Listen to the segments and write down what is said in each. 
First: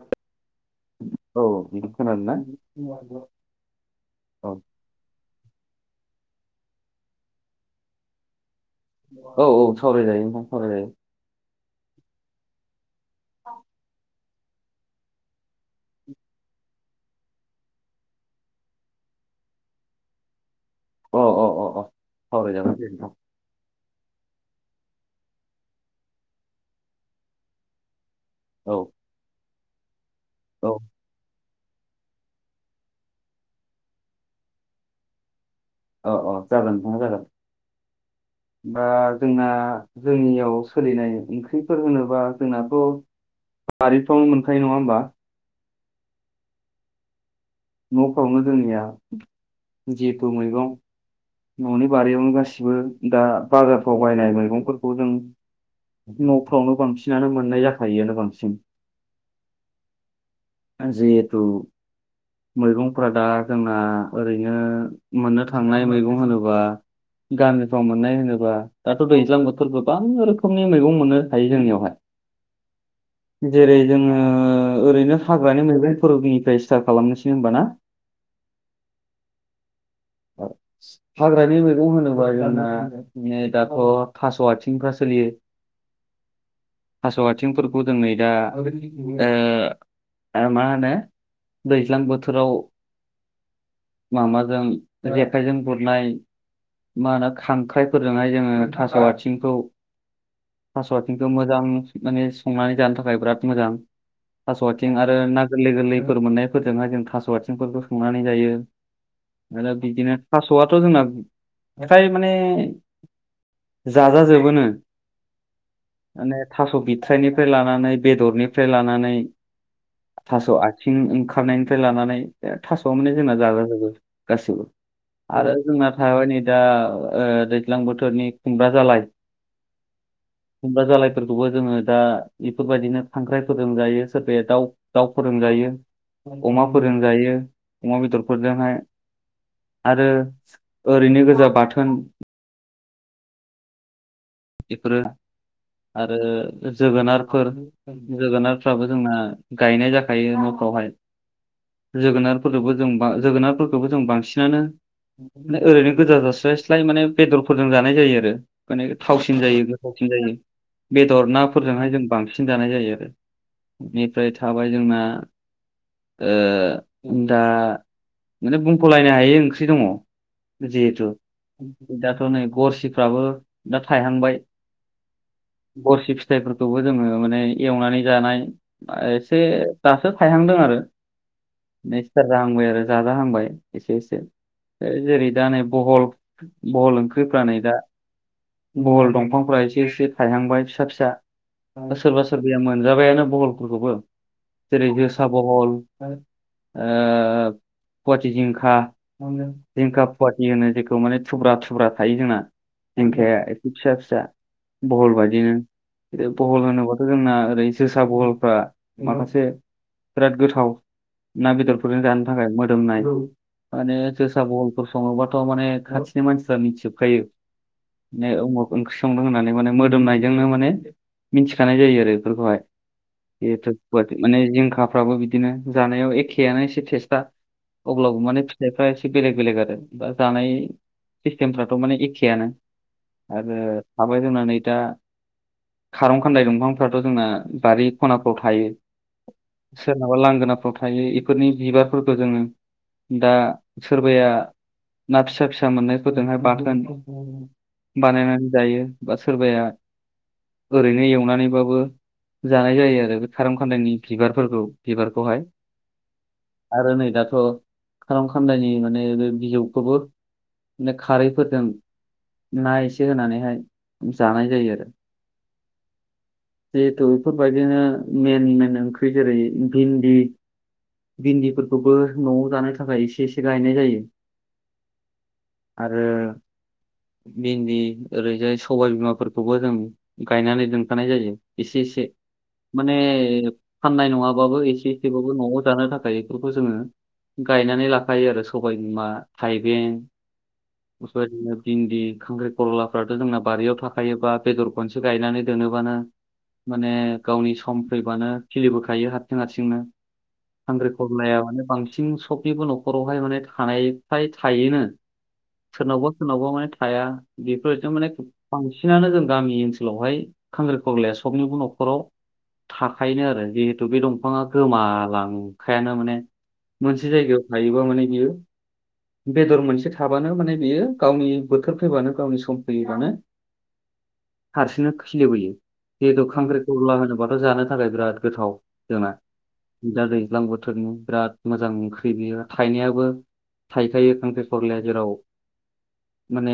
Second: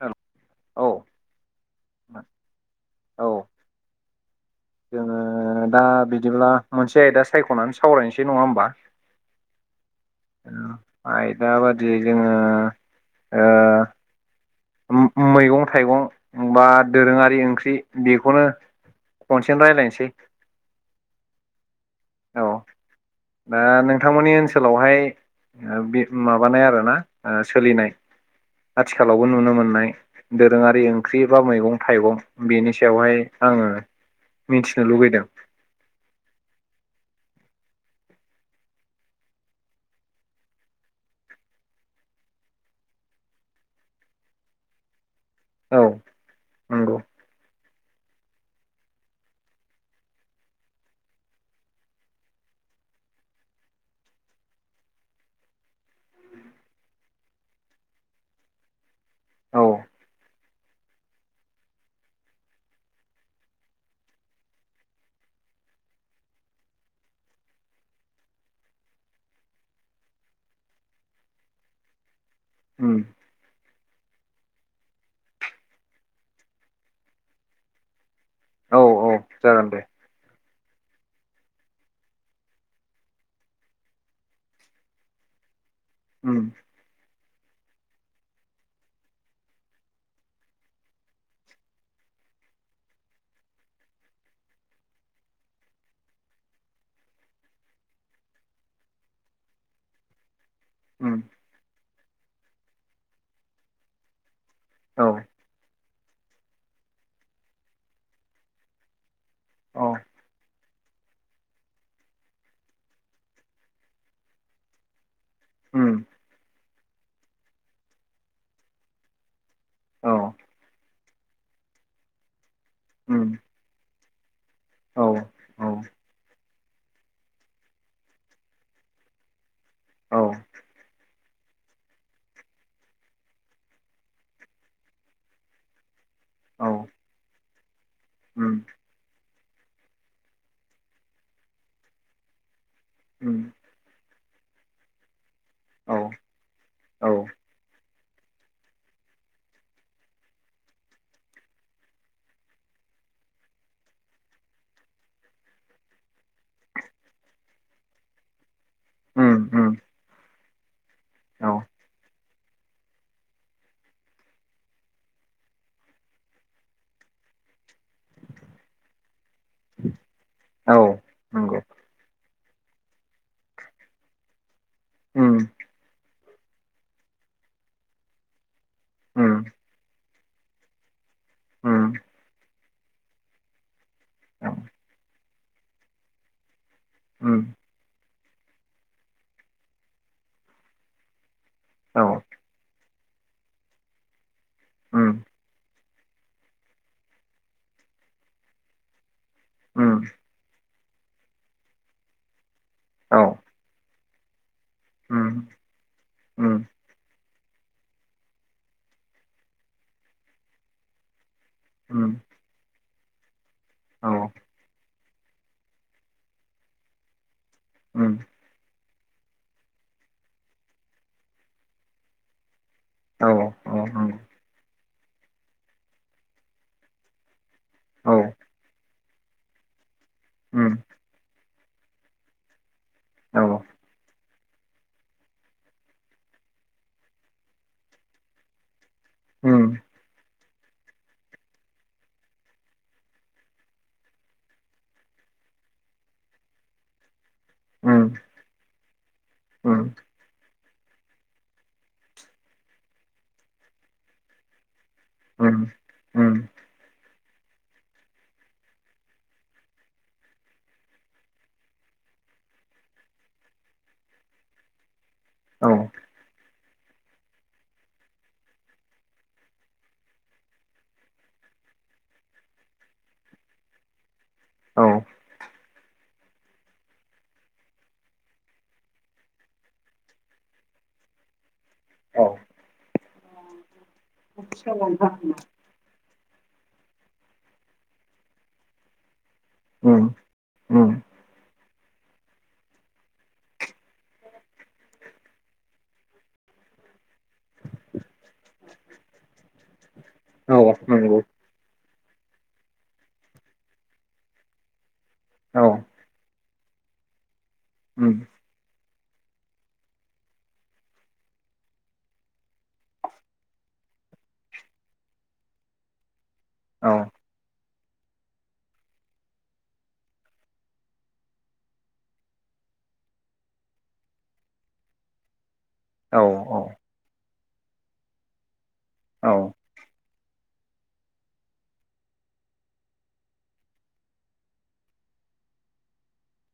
औ औ बिदि खोनादों ना? औ जोङो दा बिदिब्ला मोनसे आयदा सायख'नानै सावरायनोसै नङा होमबा औ औ सावरायजायो नोंथां सावरायजायो आयदा बादि जोङो ओ उम उम मैगं थाइगं बा दोरोङारि ओंख्रि बेखौनो खनसेनो रायलायनोसै अ अ अ अ ह औ जागोन दे नोंथां दा नोंथांमोननि ओनसोलावहाय ओ माबानाय आरोना ओ सोलिनाय औ आथिखालावबो नुनो मोन्नाय औ दोरोङारि ओंख्रि बा मै गं थाइगं बेनि सायावहाय आङो मिथिनो लुबैदों। औ औ जागोन नोंथां जागोन। [inaudible] बा जोंना जोंनियाव सोलिनाय ओंख्रिफोर होनोबा जोंनाथ' बारिफ्रावनो मोनखायो नङा होमबा औ नंगौ। न'फ्रावनो जोंनिया जेहेथु मैगं न'नि बारियावनो गासिबो दा बाजारफ्राव बायनाय मैगंफोरखौ जों न'फ्रावनो बांसिनानो मोननाय जाखायोआनो बांसिन औ ओं जेहेतु मैगंफ्रा दा जोंना ओरैनो मोननो थांनाय मैगं होनोबा गामिफ्राव मोननाय होनोब्ला दाथ' दैज्लां बोथोरबो गोबां रोखोमनि मैगं मोननो हायो जोंनियावहाय उम जेरै जोङो ओरैनो हाग्रानि मैगंफोरनिफ्राय स्टार्ट खालामनोसै होमबा ना औ औ जागोन दे आठसा हाग्रानि मैगं होनोबा जोंना दाथ' थास' आथिंफ्रा सोलियो। [inaudible] ओम थास' आथिंफोरखौ जों नै दा मा होनो दैज्लां बोथोराव माबाजों जेखाइजों गुरनाय मा होनो खांख्राइफोरजोंहाय जोङो थास' आथिंखौ उम थास'आथिंखौ मोजां माने संनानै जानो थाखाय बिराद मोजां थास' आथिं औ आरो ना गोरलै गोरलै मोननायफोरजोंहाय जों थास' आथिंफोरखौ संनानै जायो आरो औ बिदिनो आथ' जोंना फ्राय माने जाजाजोबोनो उम माने थास' बिथ्राइनिफ्राय लानानै बेदरनिफ्राय लानानै औ थास' आथिं ओंखारनायनिफ्राय लानानै बे थास'वा माने जोंना उम जाजाजोबो गासिबो औ आरो औ जोंना हाबाय नै दा ओ दैज्लां बोथोरनि खुमब्रा जालाय औ खुमब्रा जालायफोरखौबो जोङो दा बेफोरबायदिनो खांख्राइ फोरजों जायो सोरबाया दाउ दाउफोरजों जायो। जायो औ अमाफोरजों जायो अमा उम बेदरफोरजोंहाय आरो ओरैनो गोजा बाथोन ओम बेफोरो औ आरो औ जोगोनारफोर जोगोनारफ्राबो जोंना गायनाय जाखायो न'फ्रावहाय जोगोनारफोरबो जों जोगोनारफोरखौबो जों बांसिनानो ओरैनो गोजा जास्लाय स्लाय माने बेदरफोरजों जानाय जायो आरो माने उम थावसिन जायो उम गोथावसिन जायो बेदर औ नाफोरजोंहाय जों बांसिन सिन जानाय जायो आरो बेनिफ्राय थाबाय जोंना ओ दा माने बुंख'लायनो हायो ओंख्रि दङ औ जिहेथु नंगौ दाथ' नै गरसिफ्राबो दा थायहांबाय ओम गरसि फिथाइफोरखौबो जोङो माने एवनानै जानाय उम एसे दासो थायहांदों आरो उम सिथार जाहांबाय आरो जाजाहांबाय एसे एसे औ जेरै दा नै बहल बहल उम ओंख्रिफ्रा नै दा बहल दंफांफोरा एसे एसे थायहांबाय फिसा फिसा औ सोरबा सोरबाया मोनो। मोनजाबायानो बहलफोरखौबो जेरै उम जोसा बहल ओ पुवाटि जिंखा जिंखा उम पुवाथि होनो जे खौ माने थुब्रा थुब्रा थायो जोंना औ जिंखाया एसे फिसा फिसा बहल उम बादिनो बहल उम होनोबाथ' जोंना ओरै जोसा बहलफ्रा माखासे बिराद गोथाव ना बेदरफोरनो उम जानो थाखाय मोजां। मोदोमनाय माने औ जोसा बहलफोर सङोबाथ' माने खाथिनि मानसिफ्रा मिथिजोबखायो उम माने अमुग ओंख्रि संदों होननानै माने मोदोमनायजोंनो माने मिथिखानाय जायो आरो बेफोरखौहाय औ औ नंगौ बेथ' माने जिंखाफ्राबो बिदिनो जानायाव एखेयानो एसे टेस्टा औ अब्लाबो माने फिथाइफ्रा एसे बेलेग बेलेग आरो बा जानाय। उम सिस्टेमफ्राथ' माने एखेयानो औ आरो थाबाय जोंना नै दा खारं खान्दाय दंफांफ्राथ' जोंना बारि खनाफ्राव थायो औ बा लांगोनाफ्राव थायो बेफोरनि बिबारफोरखौ जोङो दा सोरबाया ना फिसा फिसा मोननायफोरजोंहाय बाथोन उम बानायनानै जायो बा सोरबाया उम ओरैनो एवनानैबाबो जानाय जायो आरो बे खारं खान्दायनि बिबारफोरखौ बिबारखौहाय उम उम आरो नै दाथ' खार खान्दनि माने बे बिजौखौबो बिनो खारैफोरजों ना एसे होनानैहाय जानाय जायो आरो औ जिहेथु बेफोरबायदिनो मेन मेन ओंख्रि जेरै भिन्दि भिन्दिफोरखौबो न'आव जानो थाखाय एसे एसे गायनाय जायो औ आरो भिन्दि ओरैजाय सबाय बिमाफोरखौबो जों गायनानै दोनखानाय जायो एसे एसे औ माने फाननाय नङाबाबो एसे एसेबाबो न'आव जानो थाखाय बेफोरखौ जोङो गायनानै लाखायो आरो सबाय बिमा थाइबें उम उम बिदिनो भिन्दि बि खांख्रि खरलाफ्राथ' जोंना बारियाव थाखायोबा बेदर खनसे गायनानै दोनोबानो माने गावनि सम फैबानो खिलिबोखायो हारसिं हारसिंनो औ खांखिरि नंगौ खबलाया माने बांसिन सबनिबो न'खरावहाय माने थानाय फ्राय थायोनो औ सोरनावबा सोरनावबा ' माने थाया बेफोरजों माने उम बांसिनानो जों गामि ओनसोलावहाय खांखिरा खलाया सबनिबो न'खर [inaudible] थाखायनो आरो जिहेथु बे दंफाङा गोमालांखायानो माने औ मोनसे जायगायाव थायोबा माने बियो बेदर मोनसे थाबानो माने बेयो गावनि बोथोर फैबानो गावनि सम फैयोबानो हारसिंनो खिलिबोयो बेदर औ खांख्र्रि‌ औ खला होनोबाथ' जानो थाखाय बिराद गोथाव जोंना औ दा दै दैज्लां बोथोरनि बिराद मोजां ओंख्रि बेयो थाइनायाबो थाइखायो खांख्रि खरलाया जेराव माने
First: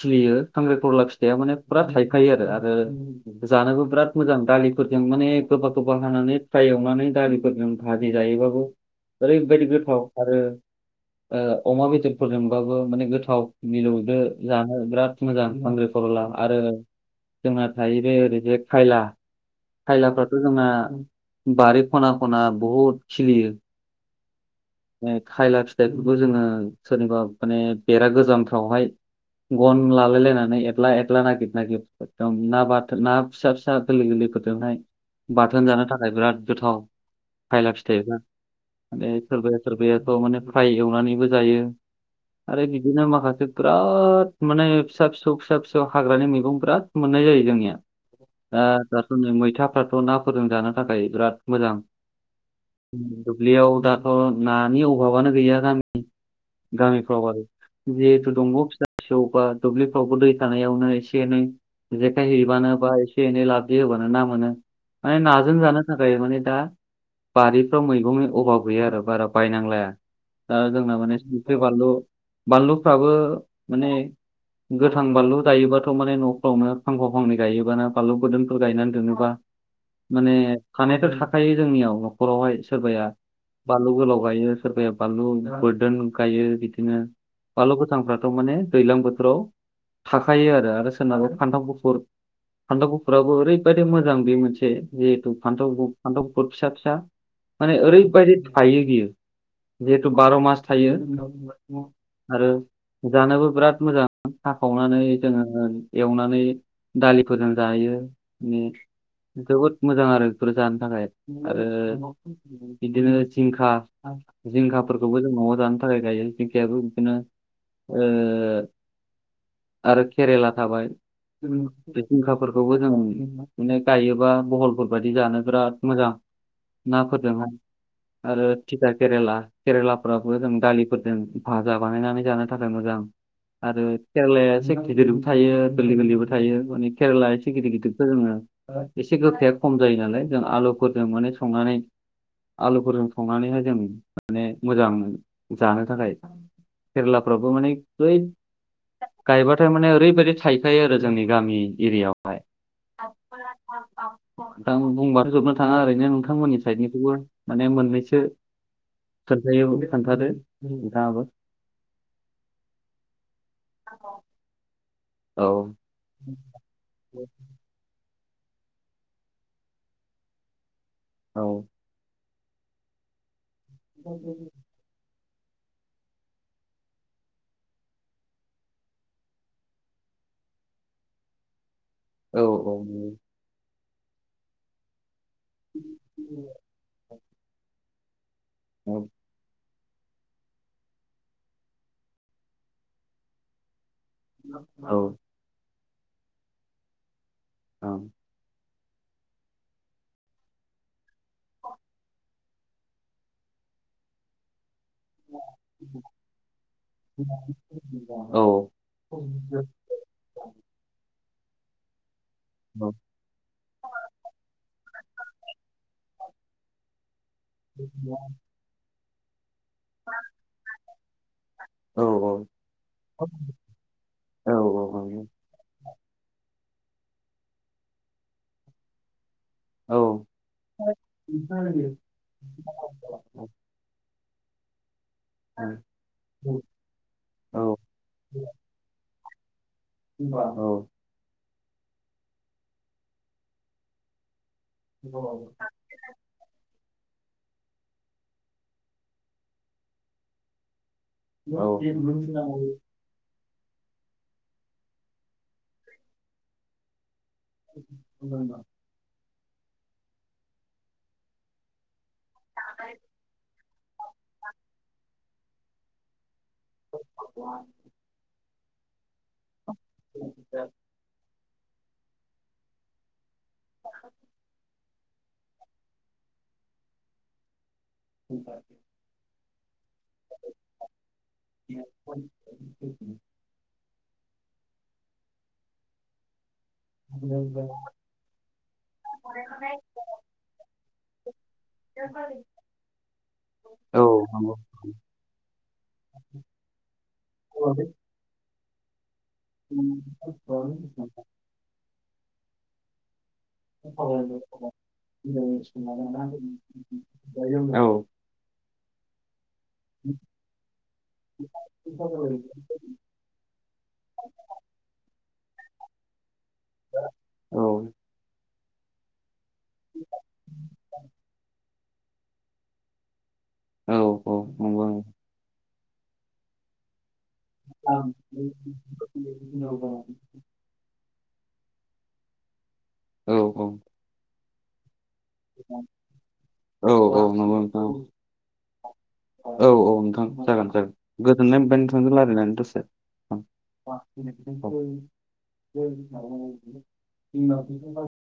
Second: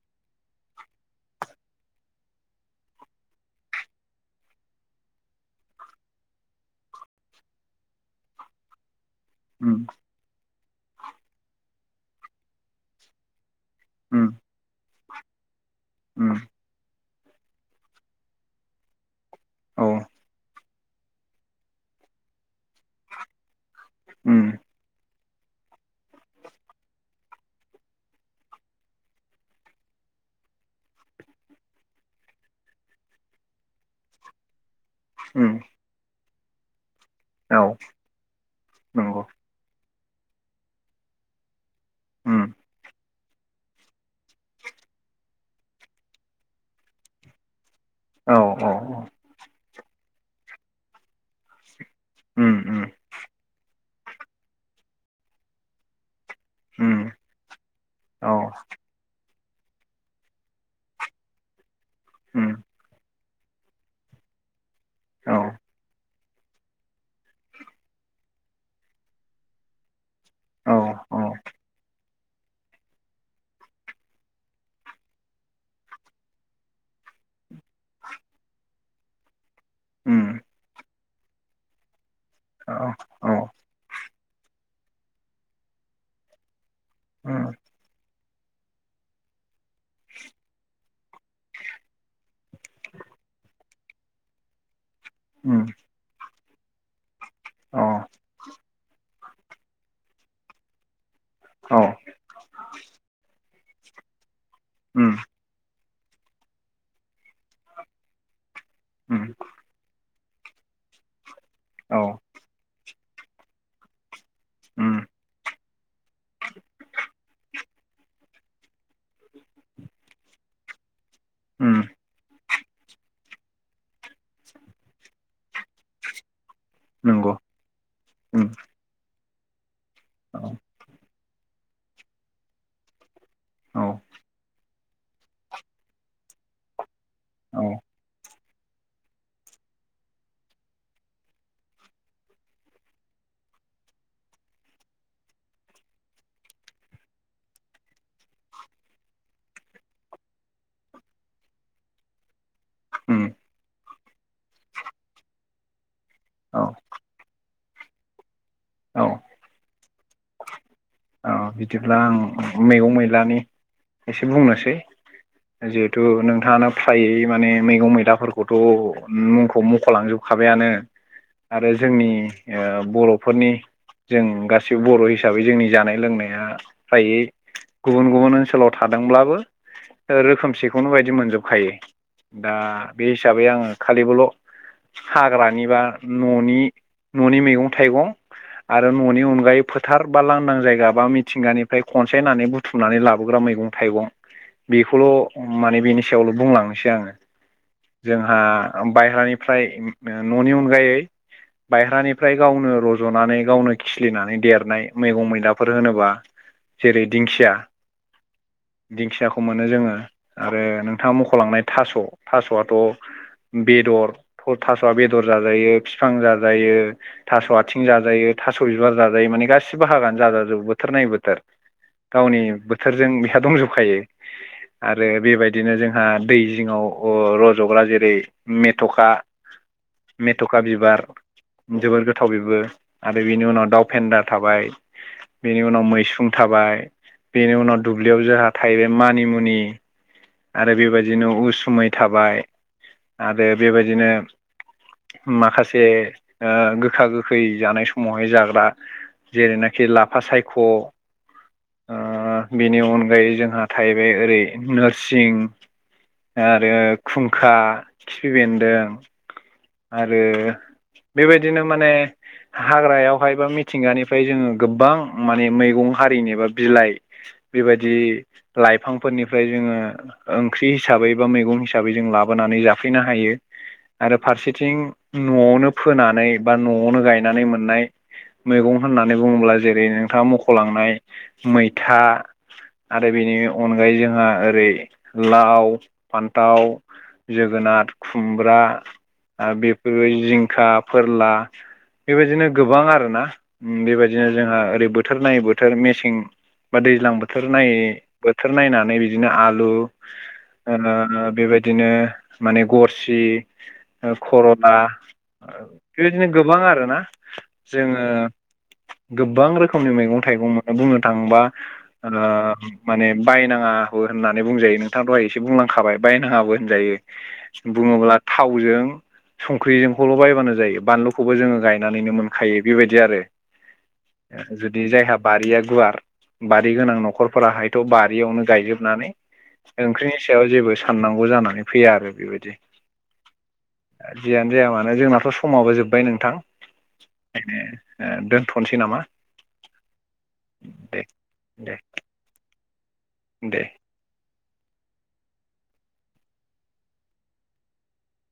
सलियो खांगिरि खला फिथाया माने फुरा थायो। थाखायो आरो आरो जानोबो बिराद मोजां दालिफोरजों माने गोबा गोबा हानानै फाराय एवनानै दालिफोरजों भाजि जायो बाबु ओरैबायदि उम गोथाव आरो अमा बेदरफोरजोंबाबो माने गोथाव। मिलौदो उम जानो बिराद मोजां खांगिरि खरला उम आरो जोंना थाहैबाय ओरै बे खायला औ खायलाफ्राथ' जोंना। बारि खना खना बहुत खिलियो उम खायला फिथाइफोरखौ जोङो सोरनिबा माने बेरा गोजामफ्रावहाय। गन लालाय लायनानै एक्ला एख्ला नागिर नागिर एदम ना बाथो ना फिसा फिसा गोरलै गोरलै ओजोंहाय उम बाथोन जानो थाखाय बिराद गोथाव औ खायलाब फिथाइफ्रा माने नंगौ सोरबाया सोरबायाथ' माने फ्राइ एवनानैबो जायो उम आरो बिदिनो माखासे बिराद माने फिसा फिसौ फिसा फिसौ हाग्रानि मैगं बिराद मोनो। जोंनि औ द औ दाथ' नै मैथा। नाफोरजों ना जानो थाखाय बिराद मोजां उम उम दुब्लियाव दा नानि अभाबानो गैया गामि उम गामिफ्राव आरो जिहेथु औ दंग' फिसा फिसौ बा दुब्लिफ्रावबो दै थानायावनो एसे एनै जेखाय उम हैबानो। होनोबा एसे एनै लाबदि होबानो ना मोनो माने औ नाजों जानो थाखाय माने दा बारिफ्राव मैगंनि अभाब गैया आरो बारा बायनांलाया दा औ जोंना माने औ बानलु बानलुफ्राबो माने। गोथां बानलु गायोबाथ' माने न'फ्रावनो फांफाव फांनै गायोबानो बानलु गोदोनफोर गायनानै दोनोबा। उम माने थानायफोर थाखायो जोंनियाव न'खरावहाय औ सोरबाया औ बानलु गोलाव गायो। बानलु बोरडोन गायो बिदिनो। उम बानलु गोथांफ्राथ' माने दैज्लां बोथोराव। थाखायो आरो आरो सोरनाबा फान्थाव गुफुर फानथावन गुफुराबो ओरैबायदि मोजां बे मोनसे जिहेथु उम फान्थाव फान्थाव गोफोद फिसा फिसा माने औ ओरैबायदि थायो बियो जिहेथु बार' मास थायो औ आरो जानोबो बिराद मोजां हाखावनानै उम जोङो एवनानै दालिफोरजों जायो उम जोबोद मोजां आरो बेफोर जानो थाखाय औ आरो बिदिनो जिंखा उम जिंखाफोरखौबो जों न'आव जानो थाखाय गायो जिंखायाबो बिदिनो। ओ आरो केरेला थाबाय उम जिंखाफोरखौबो जों माने गायोबा बहलफोर बायदि जानो बिराद मोजां। ना नंगौ फोरदोंहाय। उम आरो थिथा केरेला केरेलाफ्राबो जों औ दालिफोरजों भाजा बानायनानै जानो थाखाय मोजां। आरो औ केेरेलाया सि गिदिरबो थायो गोरलै गोरलैबो थायो माने केरेलाया सि औ गिदिर गिदिरखो जोङो। एसे गोखाया खम जायो नालाय जों आलुफोरजों माने संनानै आलुफोरजों। संनानैहाय जों माने मोजां जानो थाखाय केरेलाफ्रावबो माने बै। गायबाथाय माने ओरैबायदि थायखायो आरो जोंनि गामि एरियाआवहाय उम दां बुंबाथ' जोबनो थाङा ओरैनो नोंथांमोननि औ साइदनिखौबो माने मोननैसो। [unintelligible] औ खोनथादो नोंथाङाबो अ बिदिब्ला आं मैगं मैलानि एसे बुंनोसै औ जिहेथु नोंथाङानो फ्रायै माने मैगं मैलाफोरखौ खौथ' मुंखौ मख'लांजोबखाबायानो औ आरो जोंनि। ओ बर'फोरनि जों गासिबो बर' हिसाबै जोंनि जानाय लोंनाय। फ्रायै गुबुन गुबुन ओनसोलाव थादोंब्लाबो रोखोमसेखौनो बायदि मोनजोबखायो औ दा बे हिसाबै आङो खालिबोल' हाग्रानि बा न'नि न'नि मैगं थाइगं आरो औ न'नि अनगायैबो फोथार बा लांदां जायगा बा मिथिंगानिफ्राय खनसायनानै बुथुमनानै लाबोग्रा मैगं-थाइगं औ बेखौल' माने बेनि सायावल' बुंलांनोसै आङो जोंहा बायहानिफ्राय न'नि अनगायै बायह्रानिफ्राय गावनो रज'नानै गावनो खिलिनानै देरनाय मैगं मैलाफोर होनोबा जेरै दिंखिया औ दिंखियाखौ मोनो जोङो आरो नोंथां नि मख'लांनाय थास' थास'वाथ' औ बेदर थास'आ बेदर जाजायो बिफां जाजायो थास' आथिं जाजायो थास' बिबार जाजायो माने गासि सैबो बाहागोआानो जाजा जोबो बोथोर नायै बो औ गावनि बोथोरजों बिहा दंजोबखायो औ आरो बेबायदिनो जोंहा दै बेजिंआव ओ रज'ग्रा जेरै मेथ'खा औ मेथ'खा बिबार जोबोर गोथाव बिबो आरो बिनि उनाव दाउ फेन्दा थाबाय बेनि उनाव मैसुं थाबाय बेनि उनाव दुब्लियाव जोंहा थाहैबाय मा मानिमुनि नंगौ आरो बेबायदिनो उस‌ मै थाबाय आरो बेबायदिनो माखासे ओ गोखा गोखा खै जानाय समावहाय जाग्रा जेरैनाखि लाफा सायख' ओ बेनि अनगायै जोंहा थाहैबाय ओरै नोरसिं आरो खुंखा खिफि बेन्दों आरो बेबायदिनो माने हाग्रायावहाय बा मिथिंगानिफ्राय जोङो गोबां माने मैगं हारिनि बा बिलाइ बेबायदि लाइफां फोरनिफ्राय जोङो ओंख्रि हिसाबै बा मैगं हिसाबै जों लाबोनानै जाफैनो हायो आरो फारसेथिं न'आवनो फोनानै बा न'आवनो गायनानै मोननाय मैगं होननानै बुङोब्ला जेरै नोंथाङा मख'लांनाय मैथा आरो बेनि अनगायैजों ओओ रै लाव फान्थाव जोगोनार खुमब्रा आरो बेफोरबो जिंखा फोरला बेबायदिनो गोबां आरोना औ बेबायदिनो औ जोंहा औ ओरै बोथोर नायै बोथोर मेसें बा दैज्लां बोथोर नायै बो बोथोर नायनानै बिदिनो आलु ओ बेबायदिनो माने गरसि ओ खरला बेबायदिनो गोबां आरोना नंगौ जोङो गोबां रोखोमनि मैगं थाइगं बुंनो थाङोबा ओ माने बायनाङा होननानै बुंजायो नोंथां दहाय एसे बुंलांखाबाय बायनाङाबो होनजायो औ बुङोब्ला थावजों संख्रिजोंखौल' बायबानो जायो बानलुखौबो जोङो गायनानैनो मोनखायो बेबायदि आरो औ जुदि जायहा बारिया गुवार बारि गोनां न'खर फोराहायथ' बारियावनो गायजोबनानै ओंख्रिनि सायाव जेबो साननांगौ जानानै फैया आरो बेबायदि औ औ जियानो जाया मानो जोंनाथ' समाबो जोबबाय नोंथां औ नंगौ नोंथां दोनथ'नोसै नामा औ औ नोंथां जागोन जागोन दे गोजोननाय दे मोनबाय नोंथांजों रायलायनानै दसे दे [unintelligible] [unintelligible]